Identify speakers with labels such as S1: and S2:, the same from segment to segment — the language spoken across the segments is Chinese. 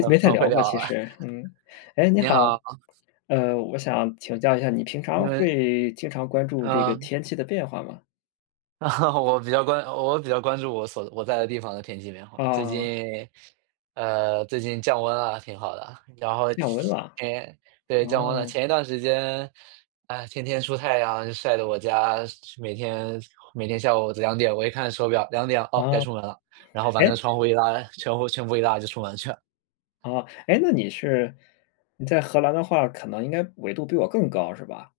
S1: 嗯，
S2: 没太
S1: 很会
S2: 聊过
S1: 聊
S2: 其
S1: 了。
S2: 实。嗯哎，你
S1: 你
S2: 好。
S1: 好。
S2: 呃，我想请教一下你平
S1: 因
S2: 常
S1: 为
S2: 会经常关注这个
S1: 嗯。
S2: 天气的变化吗？
S1: 我比较关我比较关注我所我在的地方的天气变化，最
S2: 哦。
S1: 近呃，最近降温了，挺好的。然后，
S2: 降温了？
S1: 天对，降
S2: 哦。
S1: 温了。前一段时间，啊，天天出太阳，晒得我家，每天每天下午2:00，我一看手表，2:00，哦，该
S2: 啊。
S1: 出门了。然后把那
S2: 诶
S1: 窗户一拉全户全部一拉就出门去了。
S2: 啊。诶，那你是你在荷兰的话，可能应该纬度比我更高，是吧？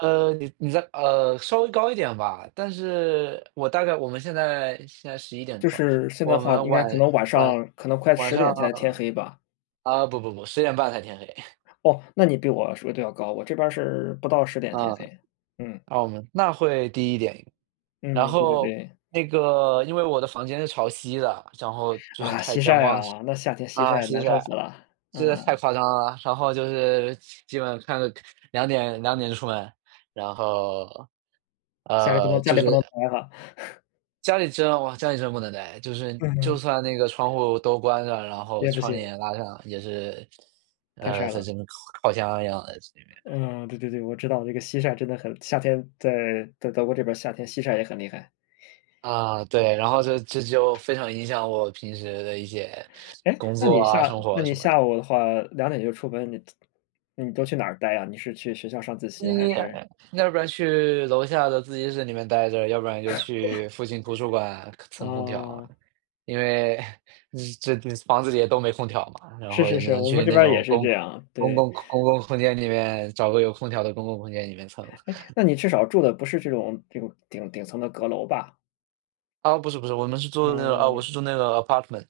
S1: 呃，你你在呃，稍微高一点吧。但是我大概我们现在现在11:00
S2: 就
S1: 吧，
S2: 是现在的
S1: 我
S2: 话
S1: 们
S2: 应该
S1: 晚
S2: 可能晚
S1: 晚
S2: 上可能快
S1: 晚
S2: 十
S1: 上
S2: 点才天
S1: 啊
S2: 黑吧。
S1: 啊，不不不，10:30才天黑。
S2: 哦，那你比我说得要高，我这边儿是不到10:00天
S1: 嗯。
S2: 黑，嗯。
S1: 啊，我们那会低一点。然
S2: 嗯，对对
S1: 后
S2: 对。
S1: 那个因为我的房间是朝西的，然后就是
S2: 啊，
S1: 太
S2: 西
S1: 阳
S2: 晒
S1: 光
S2: 啊？那夏天西
S1: 啊，
S2: 晒
S1: 西
S2: 难受
S1: 晒。
S2: 死了，
S1: 真的是太
S2: 嗯。
S1: 夸张了，然后就是基本看着2:002:00出门。然后
S2: 家里不
S1: 呃，
S2: 能家
S1: 就
S2: 里不能
S1: 是
S2: 待了。
S1: 家里真哇，家里真不能待。就是
S2: 嗯
S1: 就
S2: 嗯。
S1: 算那个窗户都关上，然后
S2: 也不
S1: 窗
S2: 行。
S1: 帘拉上也是
S2: 太
S1: 呃，
S2: 晒
S1: 在
S2: 了。
S1: 这边烤烤箱一样的，这边。
S2: 嗯，对对对。我知道这个西晒真的很夏天在在德国这边儿，夏天西晒也很厉害。
S1: 啊，对。然后就这就非常影响我平时的一些
S2: 诶，
S1: 工
S2: 那
S1: 作
S2: 你
S1: 啊、
S2: 下
S1: 生活
S2: 那
S1: 啊
S2: 你
S1: 什么
S2: 下
S1: 的。
S2: 午的话，2:00就出门，你你都去哪儿待啊？你是去学校上自习还
S1: 嗯，
S2: 是
S1: 要不然去楼下的自习室里面待着，要不然就 去附近图书馆蹭空调啊。
S2: 啊。
S1: 因为 这房子里的都没空调嘛，然
S2: 是
S1: 后也
S2: 是
S1: 只
S2: 是。
S1: 能
S2: 我们
S1: 去
S2: 这
S1: 那
S2: 边儿也
S1: 种
S2: 是
S1: 公
S2: 这样，
S1: 公
S2: 对。
S1: 共公共空间里面找个有空调的公共空间里面蹭。
S2: 哎，那你至少住的不是这种这种顶顶层的阁楼吧？
S1: 啊，不是不是，我们是住那个啊，我
S2: 嗯。
S1: 是住那个 apartment。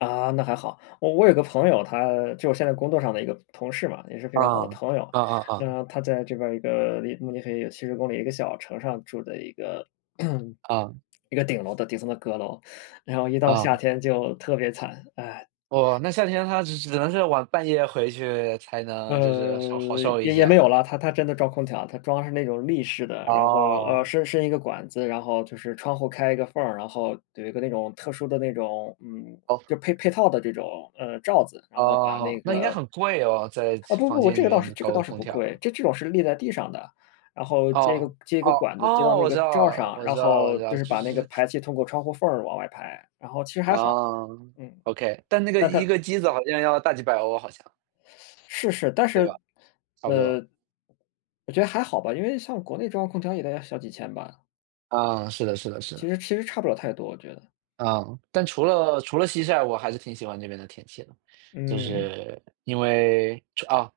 S2: 啊，那还好，我我有个朋友，他就我现在在工作上的一个同事嘛，也是非
S1: 啊，
S2: 常好的朋友，
S1: 啊啊啊。
S2: 那他在这边儿一个，离慕尼黑有70公里一个小城上，住的一个
S1: 啊。
S2: 一个顶楼的顶层的阁楼，然后一到
S1: 啊。
S2: 夏天就特别惨，唉。
S1: 哦，那夏天他只只只能是，晚半夜回去，才能就是稍
S2: 呃，
S1: 好受一
S2: 也
S1: 些
S2: 也没有
S1: 啊。
S2: 了，它它真的装空调，它装的是那种立式的，然后，呃，
S1: 哦。
S2: 伸伸一个管子，然后，就是窗户开一个缝儿，然后，有一个那种特殊的那种嗯，
S1: 哦。
S2: 就配配套的这种，呃，罩子，然后把
S1: 哦，
S2: 那
S1: 那应该
S2: 个
S1: 很贵哦，在，
S2: 啊，不
S1: 房
S2: 不不，
S1: 间
S2: 这
S1: 里
S2: 个倒
S1: 面
S2: 是这
S1: 搞
S2: 个
S1: 个
S2: 倒是
S1: 空
S2: 不
S1: 调。
S2: 贵。这种是立在地上的，然后接一
S1: 哦，
S2: 个接一
S1: 哦，
S2: 个管子接到
S1: 哦，
S2: 那
S1: 我
S2: 个
S1: 知道
S2: 罩儿
S1: 了，
S2: 上，
S1: 我
S2: 然
S1: 知道我
S2: 后，
S1: 知道，
S2: 就是
S1: 就
S2: 把那个
S1: 是
S2: 排气通过窗户缝儿往外排，然后其实还好。
S1: 哦
S2: 嗯，
S1: ，okay。但那个
S2: 但
S1: 一
S2: 它
S1: 个机子，好像要大几百欧，好像。
S2: 是是，但
S1: 对吧，
S2: 是
S1: 差不多。
S2: 呃，我觉得还好吧，因为像国内中央空调也得要小几千吧。
S1: 啊，是的是的是
S2: 其
S1: 的。
S2: 实其实，差不了太多，我觉得。
S1: 嗯。但除了除了夕晒，我还是挺喜欢那边的天气的。就
S2: 嗯。
S1: 是因为，除啊，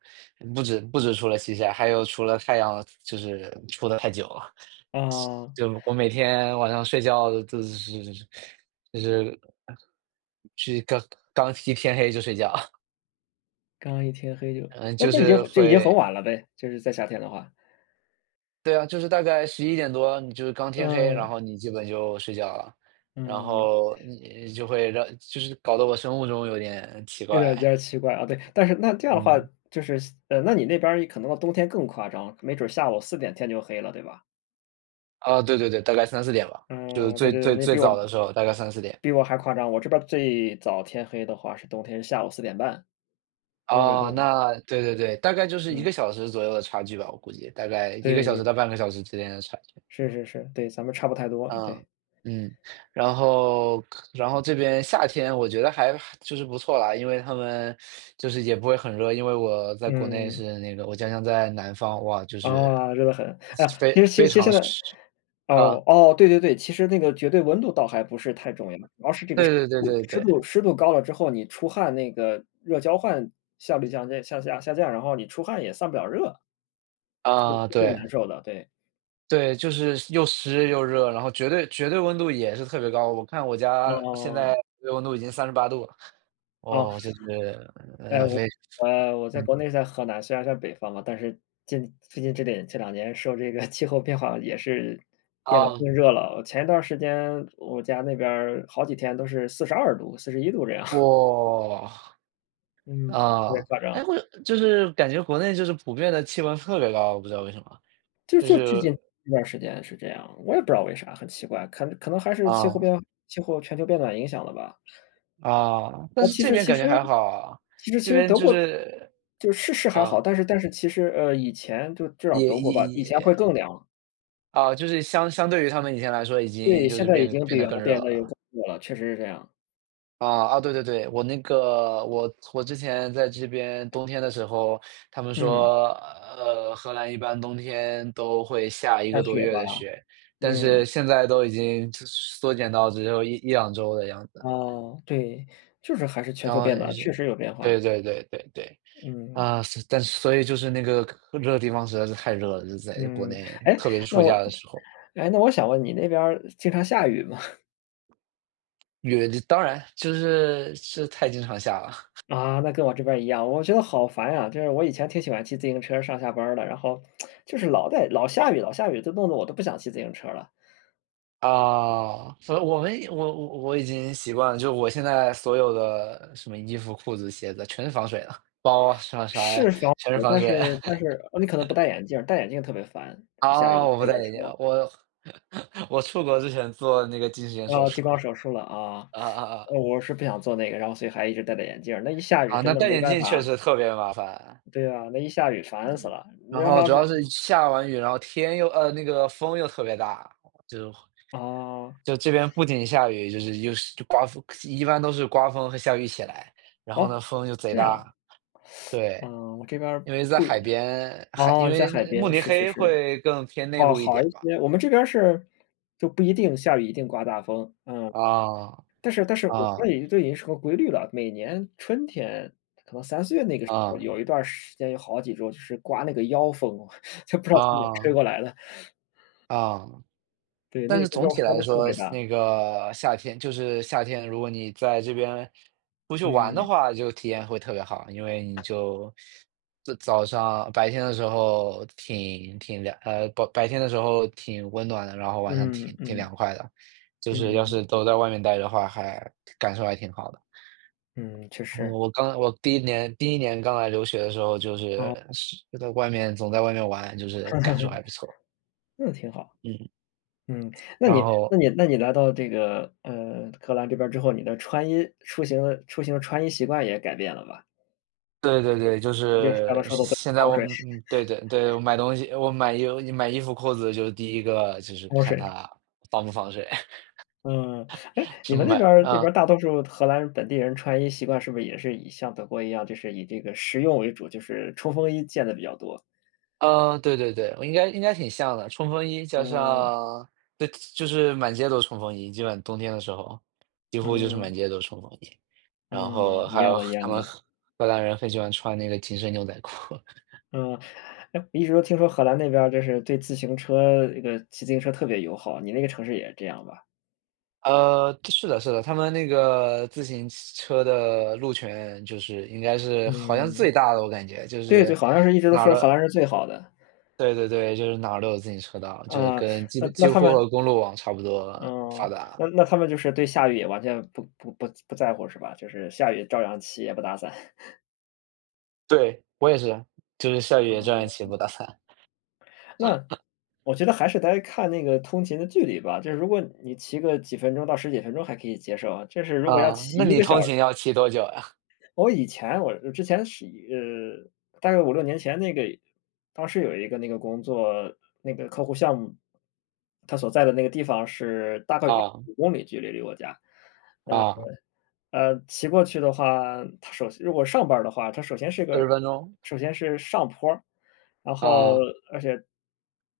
S1: 不止不止除了夕晒，还有除了太阳就是出得太久了。
S2: 哦。
S1: 就我每天晚上睡觉就是就是去刚刚一天黑就睡觉。
S2: 刚一天黑就
S1: 嗯，
S2: 那
S1: 就
S2: 那已经
S1: 是
S2: 就已经很
S1: 会
S2: 晚了呗，就是在夏天的话？
S1: 对啊，就是大概11:00多你就是刚天黑，然
S2: 嗯。
S1: 后你基本就睡觉了。然
S2: 嗯。
S1: 后你就会让就是搞得我生物钟有点奇
S2: 有点
S1: 怪。
S2: 比较奇怪啊。对，但是那这样的话
S1: 嗯。
S2: 就是呃，那你那边可能到冬天更夸张，没准下午4:00天就黑了，对吧？
S1: 啊，对对对，大概3:00-4:00吧。就是
S2: 嗯，对
S1: 最
S2: 对对。
S1: 最
S2: 你也
S1: 最
S2: 比
S1: 早
S2: 我
S1: 的时候大概3:00-4:00。
S2: 比我还夸张。我这边儿最早天黑的话是冬天下午4:30。因为纬
S1: 哦，
S2: 度
S1: 那对对对。大概就是1
S2: 嗯。
S1: 个小时左右的差距吧，我估计。大概1个小时
S2: 对。
S1: 到半个小时之间的差距。
S2: 是是是，对。咱们差不太多，对。
S1: 嗯。嗯。然后然后这边夏天我觉得还还就是不错啦，因为它们就是也不会很热。因为我在国内
S2: 嗯。
S1: 是那个我家乡在南方，哇，就是
S2: 啊，热得很。啊，其
S1: 非
S2: 实其实
S1: 非
S2: 其实
S1: 常
S2: 呢
S1: 湿，啊。
S2: 哦哦，对对对，其实那个绝对温度倒还不是太重要。主要是这个湿
S1: 对对
S2: 度
S1: 对
S2: 湿
S1: 对
S2: 度
S1: 对。
S2: 湿度高了之后，你出汗那个热交换效率降低向下下降，然后你出汗也散不了热。这是
S1: 啊，
S2: 最
S1: 对。
S2: 难受的，对。
S1: 对，就是又湿又热。然后绝对绝对温度也是特别高，我看我家现在
S2: 哦。
S1: 这个温度已经38度了。
S2: 哦。
S1: 哦，就是
S2: 哎，
S1: 呃，
S2: 我
S1: 非非
S2: 我在
S1: 嗯。
S2: 国内在河南，虽然在北方嘛，但是近最近这点这两年受这个 气候变化也是变得
S1: 啊。
S2: 更热了。我前一段时间我家那边好几天都是42度、41度这样。
S1: 哇，
S2: 嗯，特别
S1: 啊。
S2: 夸
S1: 哎，
S2: 张。
S1: 我就是感觉国内就是普遍地气温特别高，我不知道为什么，
S2: 就
S1: 就
S2: 就最
S1: 是
S2: 近一段时间是这样，我也不知道为啥，很奇怪。可能可能还是气候
S1: 啊。
S2: 变化气候全球变暖影响了吧？
S1: 啊，但
S2: 啊。
S1: 是
S2: 其
S1: 这
S2: 实
S1: 边
S2: 其
S1: 感觉
S2: 实，
S1: 还好啊，
S2: 其实其
S1: 这
S2: 实
S1: 边
S2: 德
S1: 就
S2: 国，
S1: 是
S2: 就是是还好，
S1: 啊。
S2: 但是但是其实，呃，以前就至少
S1: 也
S2: 德国
S1: 也
S2: 吧，以前会
S1: 也
S2: 更凉。
S1: 啊，就是相相对于它们以前来说已经
S2: 对，
S1: 就
S2: 现
S1: 是
S2: 在已
S1: 变
S2: 经
S1: 变
S2: 比
S1: 得
S2: 原
S1: 更
S2: 来
S1: 热
S2: 变得又
S1: 了。
S2: 更热了，确实是这样。
S1: 啊，啊，对对对，我那个我我之前在这边冬天的时候，他们
S2: 嗯。
S1: 说，呃，荷兰一般冬天都会下一
S2: 下
S1: 个多
S2: 雪
S1: 月
S2: 吧，
S1: 的雪，但是
S2: 嗯。
S1: 现在都已经缩减到只有11-2周的样子了。
S2: 哦，对，就是还是全
S1: 然
S2: 球
S1: 后
S2: 变暖，
S1: 是
S2: 确实有变
S1: 对
S2: 化。
S1: 对对对对，
S2: 嗯。
S1: 啊，所但所以就是那个这个地方实在是太热了，就是在国
S2: 嗯，
S1: 内，
S2: 诶，
S1: 特别是
S2: 那
S1: 暑
S2: 我
S1: 假的时候。
S2: 诶，那我想问你那边儿经常下雨吗？
S1: 雨，这当然，其实是是太经常下了。
S2: 啊，那跟我这边一样，我觉得好烦啊。就是我以前挺喜欢骑自行车上下班的，然后 就是老在老下雨老下雨，就弄得我都不想骑自行车儿了。
S1: 啊，所以我们我我我已经习惯了，就我现在所有的什么衣服、裤子、鞋子全是防水的，包啊，什么啥啊，
S2: 是防
S1: 全是
S2: 水，
S1: 防
S2: 但
S1: 水。
S2: 是但是，哦，你可能不戴眼镜儿，戴眼镜特别烦，下雨的
S1: 啊，我
S2: 下
S1: 不
S2: 雨的
S1: 戴
S2: 时
S1: 眼镜，
S2: 候。
S1: 我 我出国之前做的那个近视眼手
S2: 哦，
S1: 术，
S2: 激光手术了啊，
S1: 啊啊 啊。
S2: 我是不想做那个，然后所以还一直戴着眼镜，那一下雨
S1: 啊，
S2: 真
S1: 那
S2: 的
S1: 戴
S2: 没
S1: 眼
S2: 办
S1: 镜确
S2: 法
S1: 实特别麻烦。
S2: 对啊，那一下雨烦死了，你
S1: 然
S2: 知道
S1: 后
S2: 它
S1: 主要
S2: 是
S1: 是下完雨，然后天又呃，那个风又特别大，就是
S2: 哦。
S1: 就这边不仅下雨，就是又是刮风，一般都是刮风和下雨一起来。然后
S2: 哦，
S1: 呢，风就贼
S2: 这
S1: 大
S2: 样。
S1: 对，
S2: 嗯，我这边
S1: 因为在
S2: 不
S1: 海边，海因
S2: 哦，在海
S1: 为慕
S2: 边，
S1: 尼
S2: 是是
S1: 黑
S2: 是。
S1: 会更偏内
S2: 哦，
S1: 陆一
S2: 好
S1: 点
S2: 一
S1: 吧。
S2: 些，我们这边儿是就不一定下雨，一定刮大风。嗯，
S1: 啊
S2: 但是但是我觉
S1: 啊。
S2: 得都已经是个规律了，每年春天，可可能3、4月那个时候，
S1: 啊。
S2: 有一段儿时间，有好几周就是刮那个妖风，就不知道从哪吹
S1: 啊。
S2: 过来了。
S1: 啊，
S2: 对，
S1: 但
S2: 那
S1: 是
S2: 个
S1: 总
S2: 妖
S1: 体
S2: 风
S1: 来
S2: 特
S1: 说，
S2: 别
S1: 夏
S2: 大。
S1: 那个夏天就是夏天，如果你在这边不去玩的
S2: 嗯。
S1: 话，就体验会特别好，因为你就就早上，啊，白天的时候挺挺凉呃，不白天的时候挺温暖的，然后晚上
S2: 嗯
S1: 挺挺
S2: 嗯，
S1: 凉快的。就是要
S2: 嗯。
S1: 是都在外面呆的话，还感受还挺好的。
S2: 嗯，确实。
S1: 我刚来我第1年第1年刚来留学的时候，就是
S2: 哦。
S1: 是在外面总在外面玩，就是感受还 不错。
S2: 那挺好。
S1: 嗯。
S2: 嗯，那
S1: 然
S2: 你
S1: 后
S2: 那你那你来到这个，呃，荷兰这边之后，你的穿衣出行出行的穿衣习惯也改变了吧？
S1: 对对对，就是现现在我 们嗯，对对对，我买东西我买衣买衣服裤子就是第一个就是
S2: 防
S1: 看
S2: 水。
S1: 它防不防水。
S2: 嗯，哎，你们那边 儿那边
S1: 嗯。
S2: 儿大多数荷兰本地人穿衣习惯是不是也是以像德国一样，就是以这个实用为主，就是冲锋衣见得比较多？
S1: 嗯，对对对。我应该应该挺像的，冲锋衣加
S2: 嗯。
S1: 上对，就是满街都冲锋衣，基本上冬天的时候，几乎就是
S2: 嗯。
S1: 满街都冲锋衣。然
S2: 嗯，
S1: 后
S2: 一
S1: 还
S2: 样
S1: 有
S2: 的一
S1: 荷
S2: 样
S1: 他们
S2: 的。
S1: 荷荷兰人很喜欢穿那个紧身牛仔裤。
S2: 嗯。哎，我一直都听说荷兰那边儿就是对自行车这个骑自行车特别友好，你那个城市也是这样吧？
S1: 嗯，对是的是的，他们那个自行车的路权就是应该是好像是
S2: 嗯。
S1: 最大的，我感觉，就
S2: 对对，
S1: 是
S2: 好像是一直都
S1: 哪儿
S2: 说
S1: 都
S2: 荷兰是最好的。
S1: 对对对，就是哪儿都有自行车道，就是
S2: 嗯，
S1: 跟
S2: 那
S1: 几
S2: 那
S1: 几
S2: 他
S1: 乎
S2: 们
S1: 和公路网差不多了
S2: 嗯，
S1: 发
S2: 那
S1: 达。
S2: 那他们就是对下雨也完全不不不不在乎是吧？就是下雨照样骑也不打伞？
S1: 对，我也是，就是下雨也这
S2: 嗯，
S1: 样
S2: 那
S1: 骑我打算。
S2: 那 我觉得还是该看那个通勤的距离吧，就是如果你骑个几分钟到10几分钟还可以接受啊，就是如果要
S1: 啊，
S2: 骑
S1: 那
S2: 1
S1: 你
S2: 个小
S1: 通
S2: 时
S1: 勤要骑多久啊？
S2: 我以前，我之前是一呃，大概5-6年前那个当时有一个那个工作那个客户项目。他所在的那个地方是，大概有二
S1: 啊。
S2: 十五公里距离离我家，呃
S1: 啊。
S2: 呃，呃，骑过去的话，它首先如果上班儿的话，它首先是
S1: 四
S2: 个
S1: 十分钟。
S2: 首先是上坡儿，然后
S1: 啊。
S2: 而且，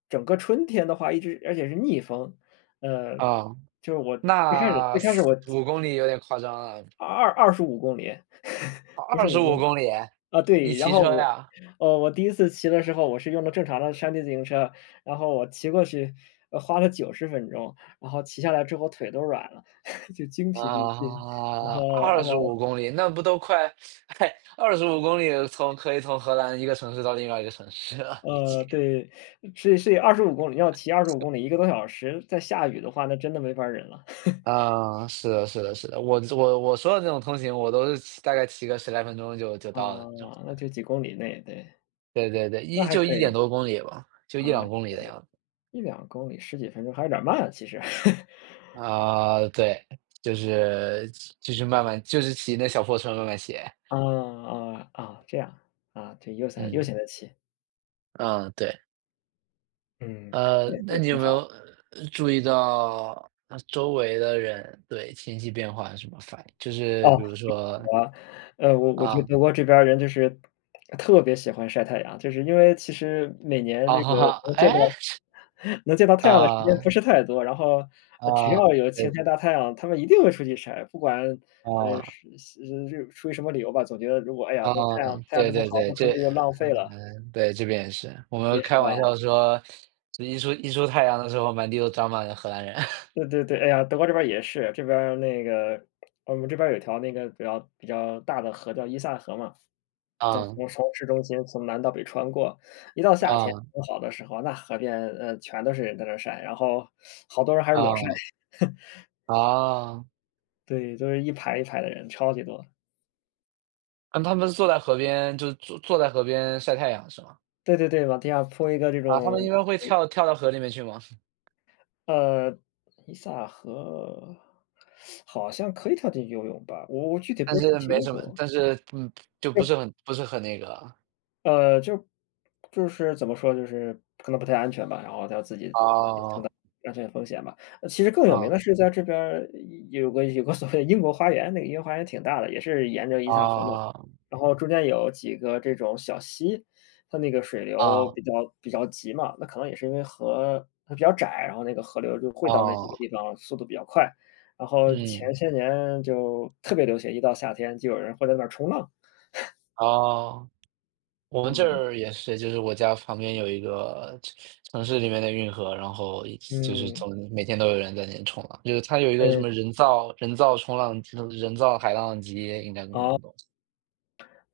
S2: 整个春天的话一直而且是逆风，呃，
S1: 啊，
S2: 就是我最开始
S1: 那
S2: 最开始
S1: 四
S2: 我
S1: 五公里有点夸张了。
S2: 二二25公里，
S1: 哦，
S2: 不是
S1: 二十
S2: 5
S1: 五
S2: 公
S1: 公里！
S2: 啊，
S1: 你
S2: 对，然
S1: 骑
S2: 后
S1: 车
S2: 我
S1: 呀？
S2: 呃，我第1次骑的时候，我是用的正常的山地自行车。然后我骑过去，呃，花了90分钟，然后骑下来之后腿都软了，就精疲力尽。然
S1: 啊，
S2: 后
S1: 二
S2: 然
S1: 十
S2: 后
S1: 五公里，那不都快 诶，25公里从可以从荷兰一个城市到另外一个城市了已经。
S2: 呃，对，是是25公里，要骑25
S1: 行。
S2: 公里，1个多小时，再下雨的话，那真的没法儿忍了。
S1: 嗯，是的是的是的，我这我我说的这种通勤，我都是骑大概骑个十来分钟就就到了就。
S2: 啊，那 就几公里内。对，
S1: 对对对，
S2: 那
S1: 1
S2: 还
S1: 就
S2: 可
S1: 1点
S2: 以。
S1: 多公里吧，
S2: 哦，
S1: 就1-2
S2: [unintelligible]
S1: 公里的样子。
S2: 1-2公里10几分钟还是有点儿慢，其实。
S1: 啊，对，嗯，就是就是慢慢就是骑那小破车慢慢骑。
S2: 啊啊啊，这样，啊，对，悠闲悠
S1: 嗯。
S2: 闲地骑。
S1: 嗯，对。
S2: 嗯，
S1: 呃，
S2: 那那
S1: 那
S2: 也
S1: 你有
S2: 挺
S1: 没
S2: 好。
S1: 有，注意到，那周围的人对，情绪变化有什么反应，就是
S2: 哦。
S1: 比如说
S2: [unintelligible] 呃，我我觉得
S1: 啊。
S2: 德国这边儿人就是，特别喜欢晒太阳，就是因为其实，每 年这个能见
S1: 哎？
S2: 到 能见到太阳的时间不
S1: 啊。
S2: 是太多，然后只
S1: 啊，
S2: 要有晴
S1: 是。
S2: 天大太阳，他们一定会出去晒，不管，呃，
S1: 啊。
S2: 是，嘶，呃，出于什么理由吧，总觉得如果，哎呀，都
S1: 哦，
S2: 太阳太阳
S1: 对
S2: 这么
S1: 对
S2: 好，
S1: 对，
S2: 不出
S1: 这
S2: 去就浪费了。
S1: 嗯，对，这边也是，我们
S2: 也是
S1: 开玩
S2: 吧。
S1: 笑说，这一出一出太阳的时候，满地都长满了荷兰人。
S2: 对对对，哎呀，德国这边儿也是，这边儿那个，我们这边儿有一条那个比较比较大的河，叫伊萨河嘛，对，
S1: 嗯。
S2: 从市中心从南到北穿过，一到夏天
S1: 啊。
S2: 很好的时候，那河边，呃，全都是人在那儿晒，然后，好多人还是裸晒。
S1: 哦。哦。
S2: 对，都是一排一排的人，超级多。
S1: 嗯，他们是坐在河边，就是坐坐在河边晒太阳，是吗？
S2: 对对对，往地下铺一个这
S1: 啊，他
S2: 种，
S1: 们一般会
S2: 呃
S1: 跳跳到河里面去吗？
S2: 呃，伊萨河，好像，可以跳进去游泳吧，我我具体不
S1: 但
S2: 是很
S1: 是，
S2: 清
S1: 没什么，
S2: 楚。
S1: 但是，嗯，就不
S2: 对。
S1: 是很，不是很那个。
S2: 呃，就是就是怎么说就是，可能不太安全吧，然后它自己也承担
S1: 啊。
S2: 安全风险吧。呃，其实更有名
S1: 啊。
S2: 的是在这边儿，有有个有个所谓的英国花园，那个英国花园挺大的，也是沿着伊萨河那。
S1: 啊。
S2: 然后中间有几个这种小溪，它那个水流
S1: 啊。
S2: 比较比较急嘛，那可能也是因为河它比较窄，然后那个河流就汇到那几个
S1: 哦。
S2: 地方，速度比较快。然后前
S1: 嗯。
S2: 些年就特别流行，一到夏天就有人会在那儿冲浪。
S1: 哦，我们这
S2: 嗯。
S1: 儿也是。就是我家旁边有一个城城市里面的运河，然后就是
S2: 嗯。
S1: 总每天都有人在那边冲浪。就是它有一个什
S2: 嗯。
S1: 么人造人造冲浪嗯，人造海浪机应该什么
S2: 哦。
S1: 那种。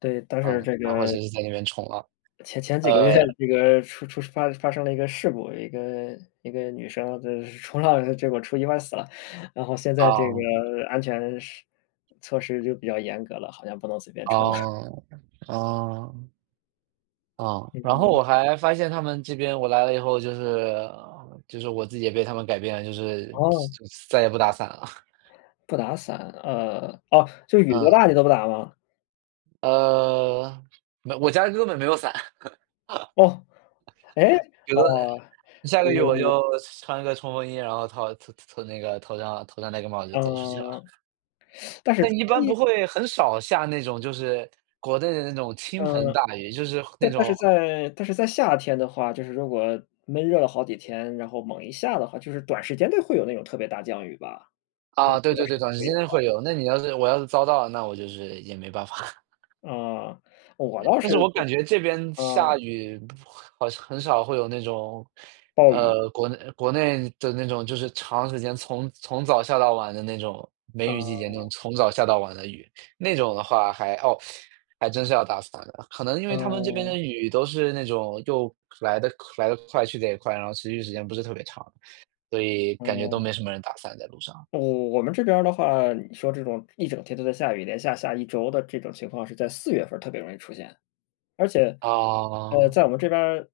S2: 对，但是
S1: 嗯。
S2: 这
S1: 然后
S2: 个
S1: 就是在那边冲浪，
S2: 前前几个月，
S1: 呃
S2: 这个出出发发生了一个事故，一个一个女生就是冲浪，结果出意外死了。然后，现在这个
S1: 哦。
S2: 安全施措施就比较严格了，好像不能随便冲了。
S1: 哦，哦。啊，
S2: 嗯
S1: 然后
S2: 嗯。
S1: 我还发现他们这边我来了以后就是就是我自己也被他们改变了，就是
S2: 哦。
S1: 再再也不打伞了。
S2: 不打伞，呃，哦，这雨多
S1: 嗯。
S2: 大你都不打吗？
S1: 呃，没有我家根本没有伞。
S2: 哦，哎，
S1: 顶多
S2: 哦，
S1: 下个雨我
S2: 嗯。
S1: 就穿一个冲锋衣，然后套套套那个，头上头上那个帽子就走出去了。
S2: 嗯。但是
S1: 但
S2: 冲
S1: 一
S2: 锋
S1: 般不
S2: 衣
S1: 会很少下那种就是国内的那种倾盆
S2: 呃，
S1: 大雨，就是那
S2: 但但
S1: 种
S2: 是在但是在夏天的话，就是如果闷热了好几天，然后猛一下的话，就是短时间内会有那种特别大降雨吧？
S1: 啊，对对
S2: [unintelligible]
S1: 对，
S2: 是
S1: 短时
S2: 会有
S1: 间内
S2: 的。
S1: 会有，那你要是我要是遭到了，那我就是也没办法。
S2: 嗯，我倒
S1: 但是
S2: 是
S1: 我
S2: 会
S1: 感觉这边下
S2: 嗯。
S1: 雨好像很少会有那种，
S2: 暴雨。
S1: 呃，国内国内的那种，就是长时间从从早下到晚的那种梅雨季节那种
S2: 嗯。
S1: 从早下到晚的雨，那种的话还，哦，还真是要打伞的。可能因为他们这边
S2: 嗯。
S1: 的雨都是那种又来得来得快，去得也快，然后持续时间不是特别长，所以感觉都
S2: 哦。
S1: 没什么人打伞在路上。
S2: 我我们这边儿的话，你说这种一整天都在下雨，连下下一周的这种情况是在四月份儿特别容易出现，而且，呃，
S1: 哦。
S2: 在我们这边儿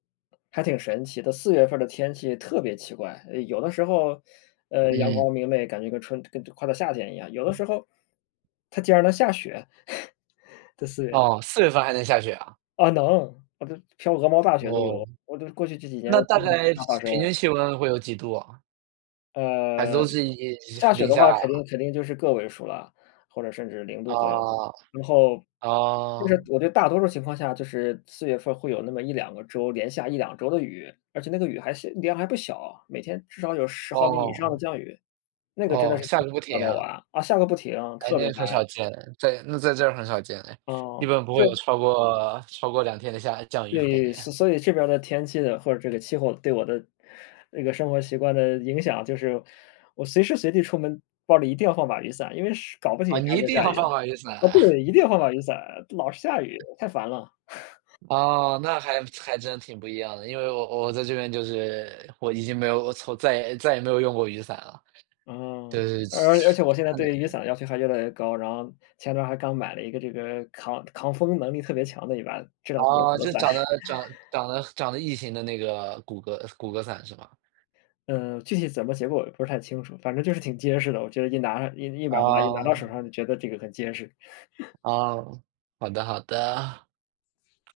S2: 还挺神奇的，四月份儿的天气特别奇怪，有的时候，呃，阳
S1: 嗯。
S2: 光明媚，感觉跟春快到夏天一样，有的时候。它竟然能下雪。在四月。
S1: 哦，4月份还能下雪啊？
S2: 啊，能，哦，这飘鹅毛大雪都
S1: 哦，
S2: 有，我这过去这几年
S1: 那
S2: [unintelligible]
S1: 大
S2: 经
S1: 概
S2: 常发
S1: 平
S2: 生。
S1: 均气温会有几度啊？还是都
S2: 呃，
S1: 是一
S2: 下雪
S1: 零
S2: 的话
S1: 下。
S2: 肯定肯定就是个位数了，或者甚至0度左右。
S1: 啊。
S2: 然后就是，
S1: 哦。
S2: 我觉得大多数情况下就是四月份会有那么1-2个周，连下1-2周的雨，而且那个雨还是量还不小，每天至少有10毫米以上的
S1: 哦。
S2: 降雨，那个真的
S1: 哦，
S2: 是
S1: 下
S2: 从
S1: 个不
S2: 下
S1: 停
S2: 到
S1: 啊。
S2: 晚，啊，下个不停，
S1: 哎，
S2: 特别
S1: 那很少
S2: 烦。
S1: 见，在那在这儿很少见了。一
S2: 哦，
S1: 般不会有
S2: 就
S1: 超过超过2天的下降雨感
S2: 对，
S1: 觉。
S2: 所所以这边的天气的或者这个气候对我的这个生活习惯的影响，就是我随时随地出门包里一定要放把雨伞，因为是搞不齐
S1: 哦，你
S2: 啥
S1: 一
S2: 就
S1: 定
S2: 下
S1: 要
S2: 雨了。
S1: 放啊，雨伞。
S2: 啊 对，一定要放把雨伞，老是下雨，太烦了。
S1: 哦，那还还真的挺不一样的。因为我我在这边就是，我已经没有我从再也再也没有用过雨伞了。
S2: 嗯，
S1: 对。
S2: 而而且我现在对雨
S1: [unintelligible]
S2: 伞的要求还越来越高。然后前段还刚买了一个这个抗抗风能力特别强的一把，质量特别
S1: 噢，
S2: 好的
S1: 就
S2: 伞。
S1: 长得长 长得长得异形的那个骨骼骨骼伞是吧？
S2: 嗯，具体怎么结果，不是太清楚，反正就是挺结实的，我觉得一拿一一把拿拿到手
S1: 哦。
S2: 上，就觉得这个很结实。
S1: 哦，好的好的。